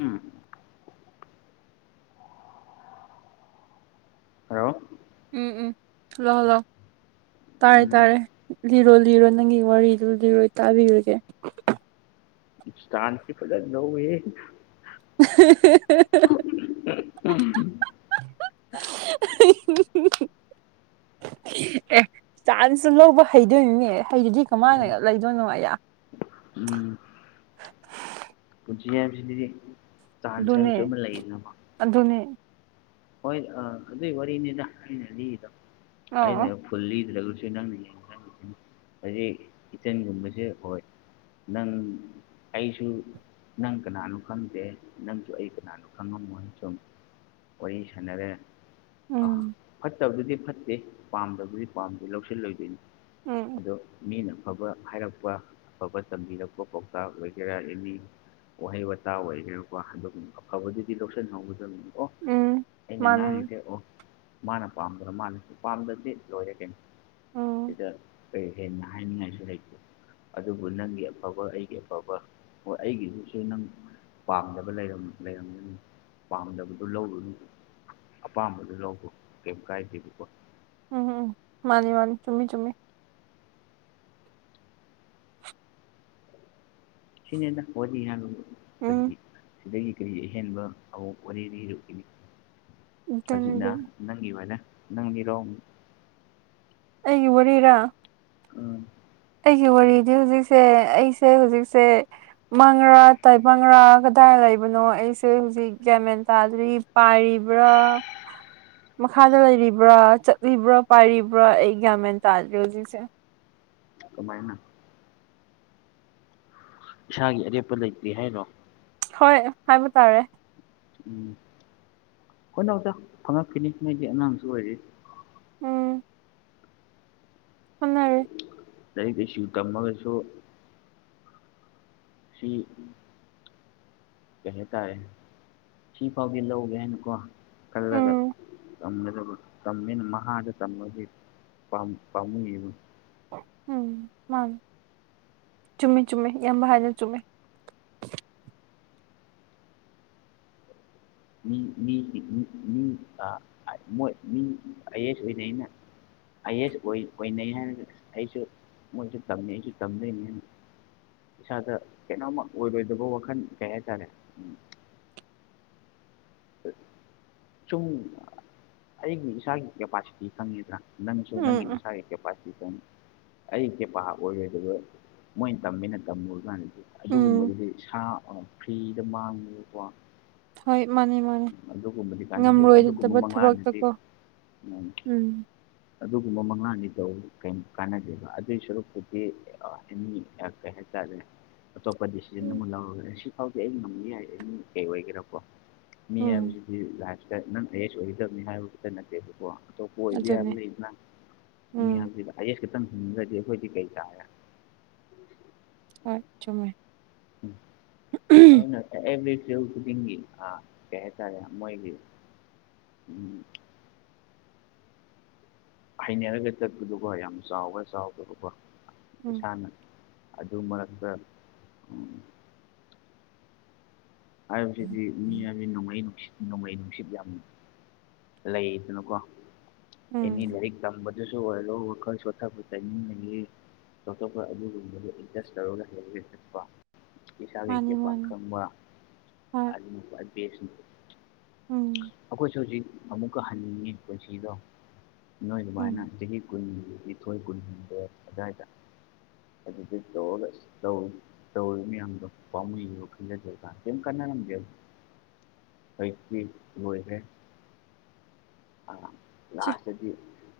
ꯎꯝ hello ꯎꯝ ꯎꯝ hello hello ꯇꯥꯔꯦ ꯎꯝ ꯇꯥꯔꯦ ꯂꯤꯔꯣ ꯂꯤꯔꯣ ꯅꯪꯒꯤ ꯋꯥꯔꯤꯗꯨ ꯂꯤꯔꯣꯏ ꯇꯥꯕꯤꯔꯒꯦ [unintelligible] ꯐꯖꯅ ꯂꯧꯋꯦꯍꯦ [unintelligible] [unintelligible] ꯑꯦ ꯆꯥꯟꯁꯨ ꯂꯧꯕ ꯍꯩꯗꯣꯏꯅꯤꯅꯦ ꯍꯩꯗꯗꯤ ꯀꯃꯥꯏꯅ ꯂꯩꯗꯣꯏꯅꯣ ꯑꯩꯌꯥ ꯎꯝ ꯄꯨꯟꯁꯤ ꯍꯥꯏꯕꯁꯤꯗꯤ ꯆꯥꯟꯁ ꯍꯥꯏꯕꯁꯨ ꯑꯃ ꯂꯩꯗꯅꯀꯣ ꯑꯗꯨꯅꯤ ꯍꯣꯏ ꯑꯥ ꯑꯗꯨꯒꯤ ꯋꯥꯔꯤꯅꯤꯗ ꯑꯩꯅ ꯂꯤꯔꯤꯗꯣ ꯑꯣ ꯑꯩꯅ ꯐꯨꯜꯂꯤꯗ꯭ꯔꯒꯁꯨ ꯅꯪꯅ ꯌꯦꯡꯉ ꯍꯧꯖꯤꯛ ꯀꯤꯆꯟꯒꯨꯝꯕꯁꯦ ꯍꯣꯏ ꯅꯪ ꯑꯩꯁꯨ ꯅꯪ ꯀꯅꯥꯅꯣ ꯈꯪꯗꯦ ꯅꯪꯁꯨ ꯑꯩ ꯀꯅꯥꯅꯣ ꯈꯪꯉꯝꯃꯣꯏ ꯁꯨꯝ ꯋꯥꯔꯤ ꯁꯥꯟꯅꯔꯦ ꯑꯥ ꯎꯝ ꯐꯠꯇꯕꯗꯨꯗꯤ ꯐꯠꯇꯦ ꯄꯥꯝꯗꯕꯗꯨꯗꯤ ꯄꯥꯝꯗꯦ ꯂꯧꯁꯤꯜꯂꯣꯏꯗꯣꯏꯅꯤ ꯎꯝ ꯑꯗꯣ ꯃꯤꯅ ꯑꯐꯕ ꯍꯥꯏꯔꯛꯄ ꯑꯐꯕ ꯇꯝꯕꯤꯔꯛꯄ ꯄꯥꯎꯇꯥꯛ ꯑꯣꯏꯒꯦꯔꯥ ꯑꯦꯅꯤ ꯋꯥꯍꯩ ꯋꯥꯇꯥ ꯑꯣꯏꯒꯅꯥꯀꯣ ꯑꯗꯨꯒꯨꯝꯕ ꯑꯐꯕꯗꯨꯗꯤ ꯂꯧꯁꯟꯍꯧꯒꯗꯕꯅꯤꯀꯣ ꯎꯝ ꯑꯩꯅ ꯃꯥꯅꯦ ꯎꯝ ꯉꯥꯡꯉꯤꯁꯦ ꯑꯣ ꯃꯥꯅ ꯄꯥꯝꯗ꯭ꯔ ꯃꯥꯟꯅ ꯄꯥꯝꯗ꯭ꯔꯗꯤ ꯂꯣꯏꯔꯦ ꯀꯩꯅꯣ ꯁꯤꯗ ꯀꯔꯤ ꯍꯦꯟꯅ ꯍꯥꯏꯅꯤꯡꯉꯥꯏꯁꯨ ꯂꯩꯇꯦ ꯑꯗꯨꯕꯨ ꯅꯪꯒꯤ ꯑꯐꯕ ꯑꯩꯒꯤ ꯑꯐꯕ ꯍꯣꯏ ꯑꯩꯒꯤꯗꯨꯁꯨ ꯅꯪ ꯄꯥꯝꯗꯕ ꯂꯩꯔꯝꯒꯅꯤ ꯄꯥꯝꯗꯕꯗꯨ ꯂꯧꯔꯨꯅꯤ ꯑꯄꯥꯝꯕꯗ ꯂꯧꯕ ꯀꯩꯝ ꯀꯥꯏꯗꯦꯕꯀꯣ ꯎꯝ ꯎꯝ ꯃꯥꯅꯤ ꯃꯥꯅꯤ ꯆꯨꯝꯃꯤ ꯆꯨꯝꯃꯤ ꯁꯤꯅꯤꯗ ꯋꯥꯔꯤ ꯍꯥꯏꯕꯕꯨ ꯎꯝ ꯀꯔꯤ ꯁꯤꯗꯒꯤ ꯀꯔꯤ ꯑꯍꯦꯟꯕ ꯑꯃꯨꯛ ꯋꯥꯔꯤ ꯂꯤꯔꯨꯈꯤꯅꯤ ꯑꯗꯨꯅꯤ ꯍꯧꯖꯤꯛꯅ ꯑꯗꯨꯅꯤ ꯅꯪꯒꯤꯑꯣꯏꯅ ꯅꯪ ꯂꯤꯔꯣ ꯑꯃꯨꯛ ꯑꯩꯒꯤ ꯋꯥꯔꯤꯔꯥ ꯑꯥ ꯑꯩꯒꯤ ꯋꯥꯔꯤꯗꯤ ꯍꯧꯖꯤꯛꯁꯦ ꯑꯩꯁꯦ ꯍꯧꯖꯤꯛꯁꯦ ꯃꯪꯔꯥ ꯇꯥꯏꯕꯪꯒꯔꯥ ꯀꯗꯥꯏ ꯂꯩꯕꯅꯣ ꯑꯩꯁꯦ ꯍꯧꯖꯤꯛ ꯒ꯭ꯌꯥꯟ ꯃꯦꯟ ꯇꯥꯗ꯭ꯔꯤ ꯄꯥꯢꯔꯤꯕ꯭ꯔꯥ ꯃꯈꯥꯗ ꯂꯩꯔꯤꯕ꯭ꯔꯥ ꯆꯠꯂꯤꯕ꯭ꯔꯥ ꯄꯥꯏꯔꯤꯕ꯭ꯔꯥ ꯑꯩ ꯒ꯭ꯌꯥꯟ ꯃꯦꯟ ꯇꯥꯗꯦ ꯍꯧꯖꯤꯛꯁꯦ ꯀꯃꯥꯏꯅ ꯏꯁꯥꯒꯤ ꯑꯔꯦꯞꯄ ꯂꯩꯇꯦ ꯍꯥꯏꯔꯣ ꯍꯣꯏ ꯍꯥꯏꯕ ꯇꯥꯔꯦ ꯎꯝ ꯍꯣꯠꯅꯧꯗ ꯐꯪꯉꯛꯈꯤꯅꯤ ꯅꯣꯏꯗꯤ ꯑꯉꯥꯡꯁꯨ ꯑꯣꯏꯔꯤ ꯎꯝ [unintelligible] ꯂꯔꯤꯛ ꯂꯥꯢꯁꯨ ꯇꯝꯃꯒꯁꯨ ꯁꯤ ꯀꯩ ꯍꯥꯏꯇꯥꯔꯦ ꯁꯤꯐꯥꯎꯗꯤ ꯂꯧꯒꯦ ꯍꯥꯏꯅꯀꯣ ꯈꯜꯂꯒ ꯎꯝ ꯇꯝꯒꯗꯕꯅꯦ ꯇꯃꯦꯅ ꯃꯍꯥꯗ ꯇꯝꯃꯗꯤ ꯄꯥꯝꯃꯨꯢꯕ ꯎꯝ ꯃꯥꯅꯤ ꯆꯨꯝꯃꯦ ꯆꯨꯝꯃꯦ ꯢꯌꯥꯝꯕ ꯍꯥꯢꯗꯣ ꯆꯨꯝꯃꯦ [unintelligible] ꯑꯥꯢ ꯑꯦꯁ ꯑꯣꯏꯅꯩꯅ ꯑꯥꯢ ꯑꯦꯁ ꯑꯣꯏꯅꯩ ꯍꯥꯏꯅꯒ ꯑꯩꯁꯨ ꯃꯣꯏꯁꯨ ꯇꯝꯅꯩ ꯑꯩꯁꯨ ꯇꯝꯗꯣꯏꯅꯤ ꯍꯥꯏꯅ ꯏꯁꯥꯗ ꯀꯩꯅꯣꯝꯃ ꯑꯣꯏꯔꯣꯏꯗꯕ ꯋꯥꯈꯜ ꯀꯩ ꯍꯥꯏꯇꯥꯔꯦ ꯎ ꯁꯨꯝ ꯑꯩꯒꯤ ꯏꯁꯥꯒꯤ ꯀꯦꯄꯥꯁꯤꯇꯤ ꯈꯪꯉꯤꯗ꯭ꯔꯥ ꯅꯪꯁꯨ ꯎꯝ ꯎꯝ ꯅꯪꯃꯤꯅꯁꯥ ꯀꯦ ꯄꯇꯦ ꯑꯩꯁꯦ ꯄꯥ ꯑꯣꯏꯔꯣꯏ ꯑꯗꯨꯒ ꯃꯣꯏꯅ ꯇꯝꯃꯤꯅ ꯇꯝꯃꯨꯔꯀꯥꯟꯗ ꯎꯝ ꯑꯗꯨꯒꯨꯝꯕꯗꯨꯗꯤ ꯁꯥ ꯐ꯭ꯔꯤꯗ ꯃꯥꯡꯉꯦꯀꯣ ꯍꯣꯏ ꯃꯥꯅꯤ ꯃꯥ ꯎꯝ ꯑꯗꯨꯒꯨꯝꯕꯗꯤ ꯀꯥꯟꯅꯗꯦꯕ ꯑꯗꯨꯒꯨꯝꯕ ꯃꯪꯂꯥꯟꯅꯗꯤ ꯊꯕꯛꯇꯀꯣ ꯎ ꯎꯝ ꯑꯗꯨꯒꯨꯝꯕ ꯃꯉꯥꯅꯤꯗꯣ ꯀ ꯀꯥꯟꯅꯗꯦꯕ ꯑꯗꯨꯏ ꯁꯔꯨꯛꯄꯨꯗꯤ ꯑꯃꯤ ꯀ ꯍꯦ ꯆꯔꯦ ꯑꯇꯣꯞꯄ ꯗꯤꯁꯤꯖꯟ ꯑꯃ ꯂꯧꯔꯒ ꯁꯤ ꯐꯥꯎꯗꯤ ꯑꯩ ꯉꯝꯃꯤ ꯌꯥꯏ ꯑ ꯀꯩ ꯑꯣꯏꯒꯦꯔꯀꯣ ꯃꯤ ꯎꯝ ꯍꯥꯏꯕꯁꯤꯗꯤ ꯂꯥꯏꯐꯇ ꯅꯪ ꯑꯦꯦꯁ ꯑꯣꯏꯒꯗꯕꯅꯤ ꯍꯥꯏꯕ ꯈꯛꯇ ꯅꯠꯇꯦꯕꯀꯣ ꯑꯇꯣꯞꯄ ꯑꯣꯏꯕ ꯌꯥꯕ ꯑꯗꯨꯅꯦ ꯂꯩꯗꯅ ꯎꯝ ꯃꯤꯌꯥꯝꯁꯤꯗ ꯑꯥꯢ ꯌꯦꯁ ꯈꯤꯇꯪ ꯍꯤꯡꯗ꯭ꯔꯗꯤ ꯑꯩꯈꯣꯏꯗꯤ ꯀꯩ ꯇꯥꯔꯦ ꯍꯣꯏ ꯆꯨꯝꯃꯦ ꯑꯗꯨꯅ ꯑꯦꯚ꯭ꯔꯤ ꯐꯤꯜ ꯈꯨꯗꯤꯡꯒꯤ ꯑꯥ ꯀꯩ ꯍꯥꯏꯇꯥꯔꯦ ꯃꯣꯏꯒꯤ ꯎꯝ ꯍꯩꯅꯔꯒ ꯆꯠꯄꯗꯨꯀꯣ ꯌꯥꯝ ꯆꯥꯎꯕ꯭ꯔ ꯆꯥꯎꯗꯕ꯭ꯔꯀꯣ ꯎꯝ ꯏꯁꯥꯅ ꯑꯗꯨ ꯃꯔꯛꯇ ꯎꯝ ꯍꯥꯏꯕꯁꯤꯗꯤ ꯃꯤ ꯍꯥꯏꯗꯤ ꯅꯣꯡꯃꯩ ꯅꯨꯡꯁꯤ ꯅꯣꯡꯂꯩ ꯅꯨꯡꯁꯤꯠ ꯌꯥꯝ ꯂꯩꯗꯅꯀꯣ ꯎꯝ ꯑꯦꯅꯤ ꯂꯥꯏꯔꯤꯛ ꯇꯝꯕꯗ [unintelligible] ꯇꯥꯢꯃꯤꯡ ꯂꯩꯌꯦ ꯑꯇꯣꯞꯄ ꯑꯗꯨꯒꯨꯝꯕꯗꯨ ꯏꯟꯇꯔꯦꯁ ꯇꯧꯔꯒ ꯍꯡꯒꯦ ꯆꯠꯄꯣ ꯃꯥꯅꯤ ꯃꯥꯅꯤ ꯍꯣꯏ꯫ ꯈꯋ꯭ꯥꯏ ꯕꯦꯁꯠꯅꯤ꯫ ꯎꯝ꯫ ꯑꯩꯈꯣꯏꯁꯨ ꯍꯧꯖꯤꯛ ꯑꯃꯨꯛꯀ ꯍꯟꯅꯤꯡꯉꯤ ꯄꯨꯟꯁꯤꯗꯣ ꯅꯣꯏ ꯑꯗꯨꯃꯥꯏꯅ ꯎꯝ ꯆꯍꯤ ꯀꯨꯟꯅꯤꯊꯣꯏ ꯀꯨꯟꯒꯗ ꯑꯗꯨꯗꯥꯋꯥꯏꯗ ꯑꯗꯨꯗ ꯇꯧꯔꯒ ꯇꯧ ꯇꯧꯔꯤꯕ ꯃꯌꯥꯝꯗꯣ ꯄꯥꯝꯃꯨꯅꯣ ꯈꯟꯖꯗꯕꯀꯥꯟ ꯀꯦꯝ ꯀꯅꯥꯔ ꯀꯩꯣꯏꯦ ꯆꯦ ꯂꯥꯁꯇꯗꯤ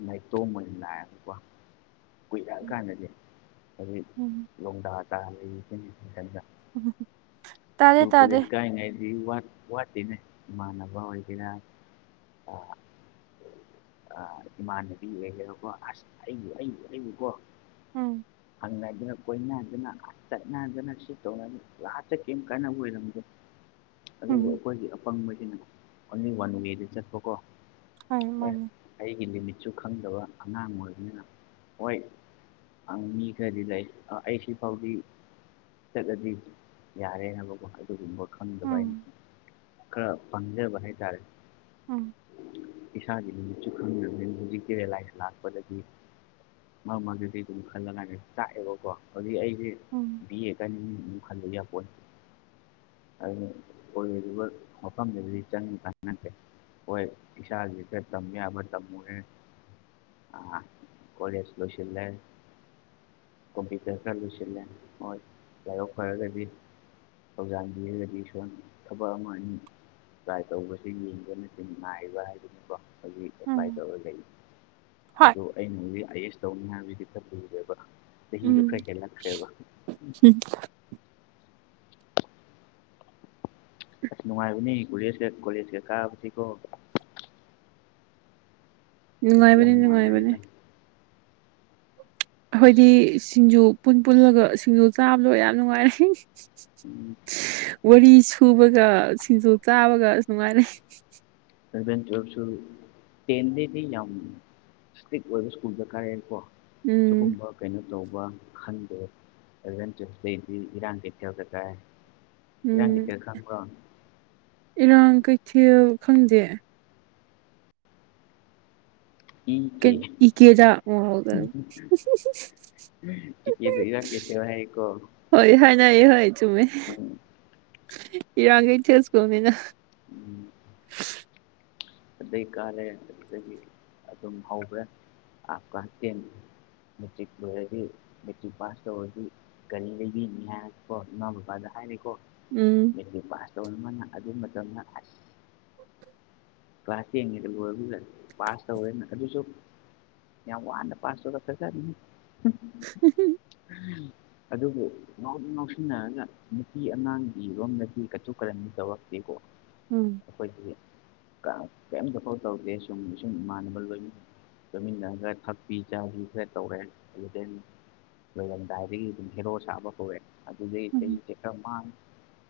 ꯅꯥꯏꯇꯣꯝꯝꯕ ꯂꯅꯥꯏꯑꯕꯀꯣ ꯀꯨꯏꯔꯛꯑ ꯀꯥꯟꯗꯗꯤ ꯑꯩꯣꯏ ꯎꯝ ꯂꯣꯡꯗꯥ ꯇꯥ ꯂꯩ ꯀꯒꯤ ꯈꯪꯟꯗ ꯎꯝ ꯁ꯭ꯀꯨꯜ ꯀꯣꯦꯖ ꯀꯥꯏ ꯉꯥꯏꯗꯤ ꯋꯥ ꯋꯥꯠꯇꯤꯅꯦ ꯏꯃꯥꯟꯅꯕ ꯑꯣꯏꯗꯅ ꯑ ꯏꯃꯥꯟꯅꯕꯤꯀꯣ ꯑꯁ ꯑꯩ ꯂꯩꯀꯣ꯫ ꯎꯝ꯫ ꯍꯪꯅꯗꯅ ꯀꯣꯏꯅꯗꯅ ꯆꯠꯅꯗꯅ ꯁꯤ ꯇꯧꯅ ꯂꯥꯁꯇ꯭ ꯇꯥꯗꯤ꯫ ꯀꯩ ꯀꯥꯟꯅꯕ ꯑꯣꯏꯔꯝꯒꯦ ꯑꯗꯨꯕꯨ ꯎꯝ ꯑꯩꯈꯣꯏꯒꯤ꯫ ꯐꯪꯕꯩꯒꯤꯅ ꯑꯣꯟꯂꯤ ꯋꯥꯟ ꯋꯦꯗ ꯆꯠꯄꯀꯣ꯫ ꯍ ꯑꯦ ꯃꯥꯅꯤ ꯑꯩꯒꯤ ꯂꯤꯃꯤꯠꯁꯨ ꯈꯪꯗꯕ ꯑꯉꯥꯡ ꯑꯣꯏꯕꯅꯤꯅ ꯍꯣꯏ ꯑ ꯃꯤ ꯀꯗꯤꯗꯏ ꯑꯩꯁꯤ ꯐꯥꯎꯇ ꯆ ꯌꯥꯔꯦꯅꯕꯀꯣ ꯑꯗꯨꯒꯨꯝꯕ ꯈꯪꯗꯕ ꯑꯩꯅ ꯎꯝ ꯈꯔ ꯄꯪꯖꯕ ꯍꯥꯏꯇꯥꯔꯦ ꯎꯝ ꯏꯁꯥꯗꯤ ꯃꯤꯃꯤꯠꯁꯨ ꯈꯪꯗꯕꯅꯤ ꯍꯧꯖꯤꯛꯀꯤ ꯔꯤꯂꯥꯏꯁ ꯂꯥꯛꯄꯗꯒꯤ ꯃꯔꯝ ꯑꯗꯨꯗꯤ ꯑꯗꯨꯝ ꯈꯜꯂ ꯀꯥꯟꯗ ꯆꯥꯛꯑꯦꯕꯀꯣ ꯍꯧꯖꯤꯛ ꯑꯩꯁꯦ ꯎꯝ ꯄꯤꯑꯒꯅꯤ ꯈꯟꯗ ꯌꯥꯝ ꯄꯣ ꯑꯗꯨ ꯑꯣꯏꯒꯔꯤꯕ ꯃꯐꯝꯗꯨꯗꯗꯤ ꯆꯪ ꯈꯪꯉꯠꯇꯦ ꯍꯣꯏ ꯏꯁꯥꯁꯤꯗꯦ ꯇꯝ ꯌꯥꯕ ꯇꯝꯃꯦ ꯑ ꯀꯅꯦꯁ ꯂꯣꯁꯤ ꯂꯩꯦ ꯀꯝꯄꯨꯇꯔ ꯆꯨ ꯍꯣꯏ ꯌꯥꯑꯣ ꯈꯔꯒꯗꯤ ꯊꯧꯖꯥꯟꯕꯤꯔꯒꯗꯤ ꯁꯣꯅ ꯊꯕꯛ ꯑꯃ ꯑꯅꯤ ꯇ꯭ꯔꯥꯏ ꯇꯧꯕꯁꯦ ꯌꯦꯡꯕꯅꯆꯤꯡ ꯅꯥꯏꯕ ꯍꯥꯏꯗꯨꯅꯤꯀꯣ ꯑꯩꯣꯏꯒꯤ ꯑꯦꯄ꯭ꯂꯥꯏ ꯎꯝ ꯇꯧꯔꯒ ꯂꯩ ꯍꯣꯏ ꯑꯗꯣ ꯑꯩꯅ ꯍꯧꯖꯤꯛ ꯑꯥꯏ ꯑꯦꯁ ꯇꯧ ꯃꯌꯥꯝꯁꯤꯗꯤ ꯆꯠꯂꯨꯔꯦꯕ ꯆꯍꯤꯗꯣ ꯈꯔ ꯍꯦꯜꯂꯛꯈ꯭ꯔꯦꯕ ꯎ ꯎꯝ ꯑꯁ ꯅꯨꯡꯉꯥꯏꯕꯅꯤ ꯀꯣꯂꯦꯖꯀ ꯀꯣꯂꯦꯖ ꯀ ꯀꯥꯕꯁꯤꯀꯣ ꯑꯩꯈꯣꯏꯁꯨ ꯌꯥꯝ ꯅꯨꯡꯉꯥꯏꯕꯅꯦ ꯅꯨꯡꯉꯥꯏ ꯅꯨꯡꯉꯥꯏꯕꯅꯦ ꯂꯩꯔꯤꯗ ꯑꯁ ꯑꯩꯈꯣꯏꯗꯤ ꯁꯤꯡꯖꯨ ꯄꯨꯟ ꯄꯨꯜꯂꯒ ꯁꯤꯡꯖꯨ ꯆꯥꯕꯗꯣ ꯌꯥꯝ ꯅꯨꯡꯉꯥꯏꯔꯦ ꯎꯝ ꯋꯥꯔꯤ ꯁꯨꯕꯒ ꯁꯤꯡꯖꯨ ꯆꯥꯕꯒ ꯁꯨꯃꯥꯏꯅ ꯕꯦꯟ ꯆꯁꯨ ꯇꯦꯟꯗꯗꯤ ꯌꯥ ꯏꯁꯇꯛ ꯑꯣꯏꯕ ꯁ꯭ꯀꯨꯜ ꯗꯔ ꯀꯥꯔꯦꯀꯣ ꯎꯝ ꯁꯤꯒꯨꯝꯕ ꯀꯩꯅꯣ ꯇꯧꯕ ꯈꯟꯗꯦ ꯑꯦꯂꯚꯦꯟ ꯇꯨꯌꯦꯜꯐꯇꯩꯗꯤ ꯏꯔꯥꯡ ꯀꯩꯊꯒ ꯇꯥꯏ ꯎꯝ ꯏꯔꯥꯡꯒꯤꯇꯔ ꯈꯪꯕ꯭ꯔꯣ ꯏꯔꯥꯡ ꯀꯩꯊꯦꯜ ꯈꯪꯗꯦ ꯏ ꯀꯦ ꯏ ꯀꯦ ꯋꯥꯗ ꯏ ꯀꯦꯗꯣ ꯏꯔꯥꯡ ꯀꯩꯊꯦꯜ ꯍꯥꯏꯌꯦꯀꯣ ꯍꯣꯏ ꯍꯣꯏꯅ ꯍꯣꯏ ꯆꯨꯝꯃꯦ ꯎꯝ ꯏꯔꯒꯩ ꯊꯁ ꯀꯃꯦꯅ ꯎꯝ ꯑꯗꯩ ꯀꯥꯔꯦ ꯑꯗꯨꯗꯒꯤ ꯑꯗꯨꯝ ꯍꯧꯈ꯭ꯔꯦ ꯍꯥꯞꯀ ꯍꯇꯦꯡ ꯃꯦꯇ꯭ꯔꯤꯛ ꯑꯣꯏꯗꯤ ꯃꯦꯇ꯭ꯔꯤꯛ ꯄꯥꯁ ꯇꯧꯕꯗꯤ ꯀꯔꯤ ꯂꯩꯕꯤꯅꯤ ꯍꯥꯏ ꯀꯣ ꯏꯃꯥ ꯕꯕꯥꯗ ꯍꯥꯏꯔꯤꯦꯀꯣ ꯎꯝ꯫ ꯃꯦꯇ꯭ꯔꯤꯛ ꯄꯥꯁ ꯇꯧꯕ ꯑꯃꯅ ꯑꯗꯨ ꯃꯇꯝꯗ ꯑꯁ꯫ ꯀ꯭ꯂꯥꯁꯉꯦ ꯄꯥꯁ ꯇꯧ ꯑꯗꯨꯁꯨ ꯌꯥꯝ ꯋꯥꯅ ꯄ ꯁꯣꯗꯁ ꯍꯖ ꯎ ꯎꯝ꯫ ꯑꯗꯨꯕꯨ ꯉꯥꯎꯗꯤ ꯉꯥꯎꯁꯤꯟꯅꯔꯒ ꯅꯨꯄꯤ ꯑꯉꯥꯡꯒꯤꯔꯣꯝꯗꯗꯤ ꯀꯥꯇꯨ ꯀꯥꯔꯟꯗꯤ ꯇꯧꯔꯛꯇꯦ꯫ ꯏꯀꯣ꯫ ꯎꯝ ꯑꯩꯈꯣꯏꯒꯤ ꯀꯔꯤꯝꯇ ꯐꯥꯎ ꯇꯧꯒꯦ ꯁꯨꯝ ꯁꯨꯝ ꯏꯃꯥꯟꯅꯕ ꯂꯣꯏꯅ ꯆꯠꯃꯤꯟꯅꯒ ꯊꯥꯛꯄꯤ ꯆꯥꯕꯤ ꯈꯔ ꯇꯧꯔꯦ ꯑꯗꯨꯗꯩ ꯑꯩꯈꯔꯝꯗꯥꯏꯗꯒꯤ ꯑꯗꯨꯝ ꯍꯦꯔꯣ ꯁꯥꯕ ꯍꯧꯋꯦ ꯑꯗꯨꯗꯩ ꯎꯝ ꯏꯁꯩꯁꯦ ꯈꯔ ꯃꯥꯡ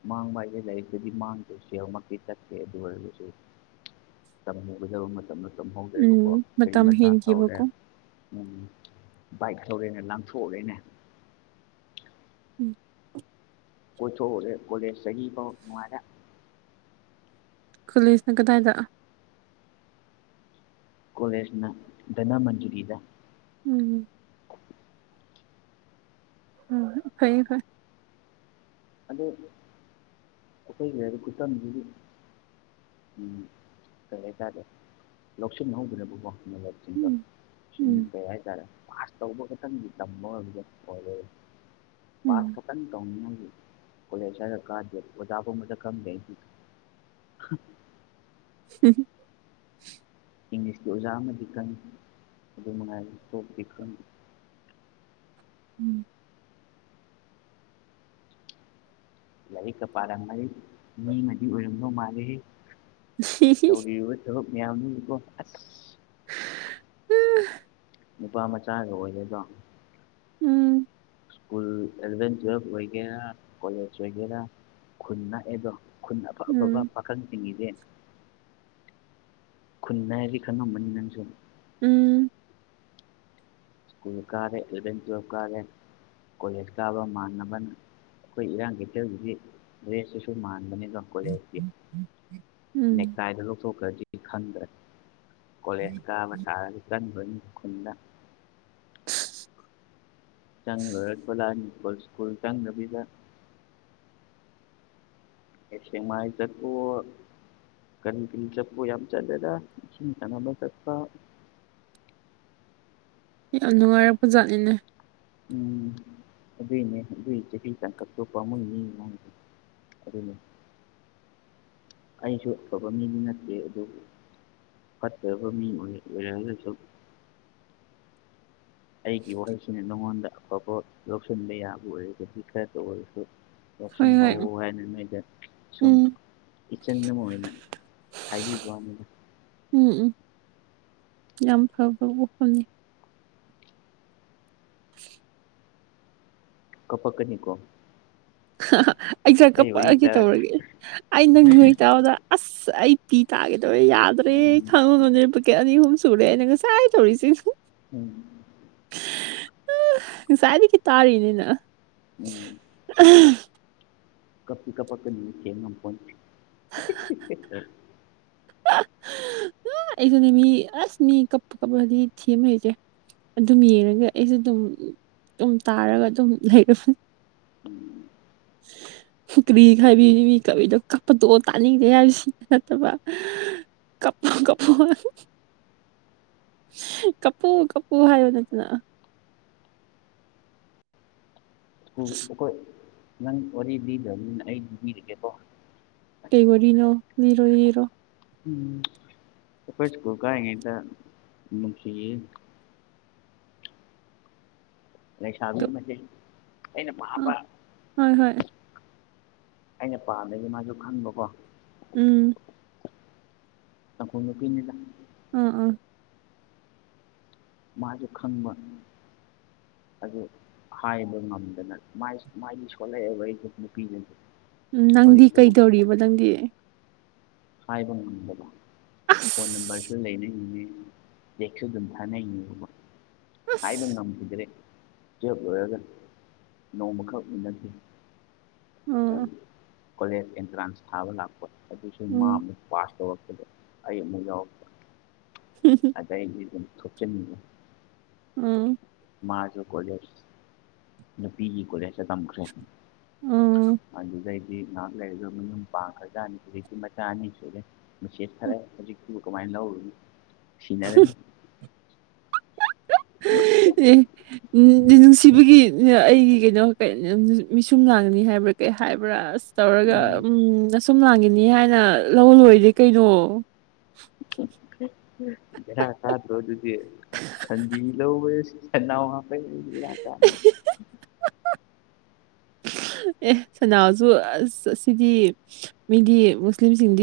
ꯃꯥꯡꯕ ꯍꯥꯏꯗ ꯂꯩꯕꯗꯨꯗꯤ ꯃꯥꯡꯗ ꯁꯦꯡꯃꯛꯇꯤ ꯆꯠꯠꯇꯦ ꯑꯗꯨ ꯑꯣꯏꯔꯒꯁꯨ ꯆꯍꯧꯒꯗꯕ ꯃꯇꯝꯗ ꯆꯝꯍꯧꯗ꯭ꯔꯦꯕꯀꯣ ꯎꯝ ꯀꯔꯤ ꯃꯇꯝ ꯃꯆꯥ ꯇꯧꯔꯦ ꯍꯦꯟꯈꯤꯕꯀꯣ ꯎꯝ ꯕꯥꯏꯛ ꯂꯧꯧꯔꯦꯅꯦ ꯂꯪꯊꯣꯛꯎꯔꯦꯅꯦ ꯎꯝ ꯑꯣꯣꯊꯦꯣꯂꯦ ꯁꯍꯤꯥꯎ ꯇꯨꯔꯥ ꯀꯣꯂꯦꯁꯅ ꯀꯗꯥꯏꯗ ꯀꯣꯂꯦꯖꯅ ꯙꯅ ꯃꯟꯖꯨꯔꯤꯗ ꯎꯝ ꯎꯝ ꯀꯩ ꯐ ꯑꯗ ꯑꯩꯈꯣꯏꯒꯤ ꯍꯥꯏꯗꯤ ꯈꯨ ꯎꯝ ꯀꯔꯦꯇꯥꯔꯦ ꯂꯧꯁꯤꯟꯍꯧꯗꯅꯦꯕꯀꯣ ꯆꯤꯡꯕ ꯎꯝ ꯎꯝ ꯁꯤꯨꯝꯕꯩ ꯍꯥꯏꯇꯥꯔꯦ ꯄꯥꯁ ꯇꯧꯕ ꯈꯇꯅꯤꯒꯤ ꯇꯝꯕꯔꯦ ꯄꯥꯁ ꯎꯝ ꯈꯅꯤ ꯇꯧꯅꯤꯡ ꯀꯣꯂꯦꯖ ꯀꯥꯗ ꯑꯣꯖꯥꯕꯨꯕꯗ ꯀꯝꯗ ꯎꯝ ꯏꯪꯂꯤꯁꯀꯤ ꯑꯣꯖꯥ ꯑꯃꯗꯤ ꯈꯪꯉꯤ ꯑꯗꯨ ꯅꯨꯡꯉꯥꯏꯕ ꯏꯁꯇꯣꯞꯗꯤ ꯈꯪꯉꯤ ꯎꯝ ꯂꯥꯏꯔꯤꯛꯀ ꯄꯥꯔꯝꯃꯗꯤ ꯃꯤꯃꯗꯤ ꯑꯣꯏꯔꯝꯗꯧ ꯃꯥꯜꯂꯤ ꯇꯧꯔꯤꯕ ꯊꯕꯛ ꯃꯌꯥꯝꯕꯨ ꯎꯝ ꯅꯨꯄꯥ ꯃꯆꯥꯒ ꯑꯣꯏꯒꯦꯗꯣ ꯎꯝ ꯁ꯭ꯀꯨꯜ ꯑꯦꯂꯚꯦꯟ ꯇꯨꯋꯦꯜꯕ ꯑꯣꯏꯒꯦꯔꯥ ꯀꯣꯂꯦꯖ ꯑꯣꯏꯒꯦꯔꯥ ꯈꯨꯟ ꯅꯛꯑꯦꯗꯣ ꯑꯩꯈꯣꯏ ꯎꯝ ꯑꯄꯥꯕꯕꯥ ꯈꯪ ꯆꯤꯡꯉꯤꯁꯦ ꯈꯨꯟꯅꯗꯤ ꯈꯪꯉꯝꯕꯅꯤ ꯅꯪꯁꯨ ꯎꯝ ꯀꯨꯜꯀꯥꯔꯦ ꯑꯦꯕ ꯆꯞꯀꯥꯔꯦ ꯀꯂꯦꯀꯥꯕ ꯃꯥꯥꯟꯕꯟ ꯑꯩꯈꯣꯏ ꯏꯔꯥꯡ ꯀꯩꯊꯦꯜꯒꯤꯒꯤ ꯗ꯭ꯔꯦꯁꯇꯁꯨ ꯃꯥꯟꯕꯅꯤꯗꯣ ꯎꯝ ꯅꯦꯛꯥꯏꯗ ꯂꯧꯊꯣꯛꯈ꯭ꯔꯖꯤ ꯈꯪꯗ꯭ꯔꯦ ꯀꯣꯂꯦꯖꯀꯥ ꯑꯃ ꯁꯥꯔꯗꯤ ꯀꯟꯕꯅꯤ ꯈꯨꯟꯅ ꯆꯪ ꯂꯣꯏꯔꯄꯂꯥꯅꯤ꯭ꯀꯨꯜ ꯁ꯭ꯀꯨꯜ ꯆꯪꯗꯕꯤꯗ ꯑꯦꯁ ꯃꯥꯥꯏ ꯆ ꯇꯣ ꯀꯟ ꯆꯄꯨ ꯌꯥꯝ ꯆꯠꯂꯦꯗ ꯆꯠꯄ ꯌꯥꯝ ꯅꯨꯡꯉꯥꯏꯔꯔꯕ ꯖꯥꯠꯅꯤꯅꯦ ꯎꯝ ꯑꯗꯨꯏꯅꯦ ꯑꯗꯨꯏ ꯆꯍꯤ ꯇꯥꯡꯀ ꯊꯣꯛꯄ ꯑꯃ ꯃꯤ ꯑꯗꯨꯅꯤ ꯑꯩꯁꯨ ꯑꯐꯕ ꯃꯤꯗꯤ ꯅꯠꯇꯦ ꯑꯗꯨꯕꯨ ꯐꯠꯇꯕ ꯃꯤ ꯑꯣꯏ ꯑꯣꯏꯔꯒꯁꯨ ꯑꯩꯒꯤ ꯋꯥꯍꯩꯁꯤꯅ ꯅꯉꯣꯟꯗ ꯑꯐꯕ ꯂꯧꯁꯤꯟꯕ ꯌꯥꯕ ꯑꯣꯏꯔꯁꯨ ꯈꯥꯏꯠꯇ ꯑꯣꯏꯔꯁꯨ ꯍꯣꯏ ꯂꯧꯁꯨꯝ ꯍꯣꯏ ꯎꯝ ꯍꯧ ꯍꯥꯏꯅ ꯅꯣꯏꯗ ꯁꯨꯝ ꯏꯆꯟ ꯑꯃ ꯑꯣꯏꯅ ꯍꯥꯏꯕꯤꯕꯗ ꯎꯝ ꯎꯝ ꯌꯥꯝ ꯐꯕ ꯋꯥꯐꯝꯅꯤ ꯎ ꯀꯄꯛ ꯀꯅꯤ ꯀꯣ ꯑꯩꯁ ꯋꯥꯔꯤ ꯀꯄꯛꯑꯒꯦ ꯇꯥꯔꯒ ꯇꯧꯔꯒꯦ ꯑꯩ ꯅꯪ ꯅꯣꯏ ꯇꯥꯕꯗ ꯑꯁ ꯑꯩ ꯐꯄꯤ ꯇꯥꯦꯗꯧꯔꯦ ꯌꯥꯗ꯭ꯔꯦ ꯎꯝ ꯈꯪꯉꯨ ꯉꯅꯦꯀ ꯑꯅꯤ ꯑꯍꯨꯝ ꯁꯨꯔꯦ ꯑꯩꯅ ꯉꯁꯥꯏ ꯍꯥꯏ ꯇꯧꯔꯤꯁꯤ ꯎꯝ ꯑ ꯉꯁꯥꯏꯗꯤ ꯀ ꯇꯥꯔꯤꯅꯤꯅ ꯎꯝ ꯎꯝ ꯀꯞ ꯄ ꯀ ꯄ ꯀ ꯉꯝ ꯐ [unintelligible] ꯑ ꯑꯩ ꯃꯤ ꯑꯁ ꯃꯤ ꯀꯞꯄ ꯀꯄ ꯍꯥꯏꯗꯤ ꯊꯃꯦ ꯍꯆꯦ ꯑꯗꯨꯝ ꯌꯦꯡꯉꯒ ꯑꯩꯁꯨ ꯑꯗꯨꯝ ꯑꯗꯨꯝ ꯇꯥꯔꯒ ꯑꯗꯨꯝ ꯂꯩꯔꯅꯤ ꯎ [inaudible] ꯍꯨꯀ꯭ꯔꯤ ꯈꯥꯏꯕꯤ ꯃꯤ ꯀꯕꯤꯗꯣ ꯀꯞꯄꯗꯣ ꯇꯥꯅꯤꯡꯗꯦ ꯍꯥꯏꯕꯁꯤ ꯅꯠꯇꯕ ꯀꯄ ꯀꯄ ꯀꯞꯄꯨ ꯀꯞꯄꯨ ꯍꯥꯏꯌꯣ ꯅꯠꯇꯅ ꯑꯩꯈꯣꯏ ꯅꯪ ꯋꯥꯔꯤ ꯂꯤꯗꯕꯅꯤꯅ ꯑꯩ ꯂꯤꯔꯤꯒꯦꯀꯣ ꯇꯇꯩ ꯋꯥꯔꯤꯅꯣ ꯖꯤꯔꯣ ꯔꯣ ꯎꯝ ꯑꯩꯈꯣꯏ ꯁꯀꯨ ꯀꯉꯗꯁꯤ ꯂꯩꯁꯥꯕꯤ ꯑꯃ ꯑꯩꯅ ꯑ ꯄꯥꯕ ꯍꯣꯏ ꯍꯣꯏ ꯑꯩꯅ ꯄꯥꯝꯗꯒꯤ ꯃꯥꯁꯨ ꯈꯪꯕꯀꯣ ꯎꯝ ꯇꯈꯣꯏꯅ ꯄꯅꯤꯗ ꯎꯝ ꯎꯝ ꯃꯥꯁꯨ ꯈꯪꯕ ꯍꯥꯏ ꯍꯥꯏꯕ ꯉꯝꯗꯅ ꯃꯥꯥꯏꯒꯤ ꯁꯣꯂꯛꯑꯦꯕ ꯑꯩꯁꯨ ꯅꯨꯄꯤꯒꯁꯦ ꯎꯝ ꯅꯪꯗꯤ ꯀꯩꯗꯧꯔꯤꯕ ꯅꯪꯗꯤ ꯍꯥꯏꯕ ꯉꯝꯗ꯭ꯔ ꯐꯣꯟ ꯅꯝꯕꯔꯁ ꯑꯁ [unintelligible] ꯍꯥꯏꯕ ꯑꯁ ꯉꯝꯈꯤꯗ꯭ꯔꯦ [unintelligible] ꯂꯣꯏꯔꯒ ꯅꯣꯡꯃꯈꯛ ꯎꯟꯅꯈꯤ ꯎꯝ ꯀꯣꯂꯦꯖ ꯑꯦꯟꯇ꯭ꯔꯥꯟꯁ ꯊꯥꯕ ꯂꯥꯛꯄ ꯑꯗꯨ ꯑꯗꯨ ꯃꯥ ꯎꯝ ꯑꯃꯨꯛ ꯄꯥꯁ ꯇꯧꯔꯛꯄꯗ ꯑꯩ ꯑꯃꯨꯛ ꯌꯥꯎꯔꯛꯄ [unintelligible] ꯑꯗꯩ ꯑꯗꯨꯝ ꯊꯨꯞꯆꯦꯟꯅꯤꯡ ꯎꯝ ꯃꯥꯁꯨꯣ ꯀꯣꯂꯦꯖ ꯅ ꯄꯤꯖꯤ ꯀꯣꯂꯦꯖ ꯑꯃꯈ꯭ꯔꯦ ꯎꯝ ꯑꯗꯨꯗꯩꯗꯤ ꯉꯥꯏꯍꯥꯛ ꯂꯩꯔꯒ ꯃꯤ ꯌꯨꯝ ꯄꯥꯡꯈ꯭ꯔꯗ ꯑꯅꯤꯖꯤꯛꯇ ꯃꯆꯥ ꯑꯅꯤ ꯁꯨꯔꯦ ꯃꯆꯦꯠ ꯐꯔꯦ ꯍꯧꯖꯤꯛꯇꯤꯕꯨ ꯀꯃꯥꯏꯅ ꯂꯧꯔꯅꯤ ꯁꯤꯟꯅꯔꯅꯤ ꯑꯦ ꯎ ꯅꯨꯡꯁꯤꯕꯒꯤ ꯑꯩꯒꯤ ꯀꯩꯅꯣ ꯃꯤꯁꯨꯝ ꯂꯥꯡꯅꯤ ꯍꯥꯏꯕ꯭ꯔꯥ ꯀꯩ ꯍꯥꯏꯕ꯭ꯔꯥ ꯑꯁ ꯇꯧꯔꯒ ꯎꯝ ꯑꯁꯨꯝ ꯂꯥꯡꯈꯤꯅꯤ ꯍꯥꯏꯅ ꯂꯧ ꯂꯣꯏꯗꯤꯦ ꯀꯩꯅꯣ ꯔ ꯇꯥꯗ ꯔꯣ ꯑꯗꯨꯗꯤ [unintelligible] [unintelligible] ꯑꯦ ꯁꯅꯥꯖꯨ ꯑꯁ ꯁꯤꯗꯤ ꯃꯤꯗꯤ ꯃꯨꯁꯂꯤꯝꯁꯤꯡꯗꯤ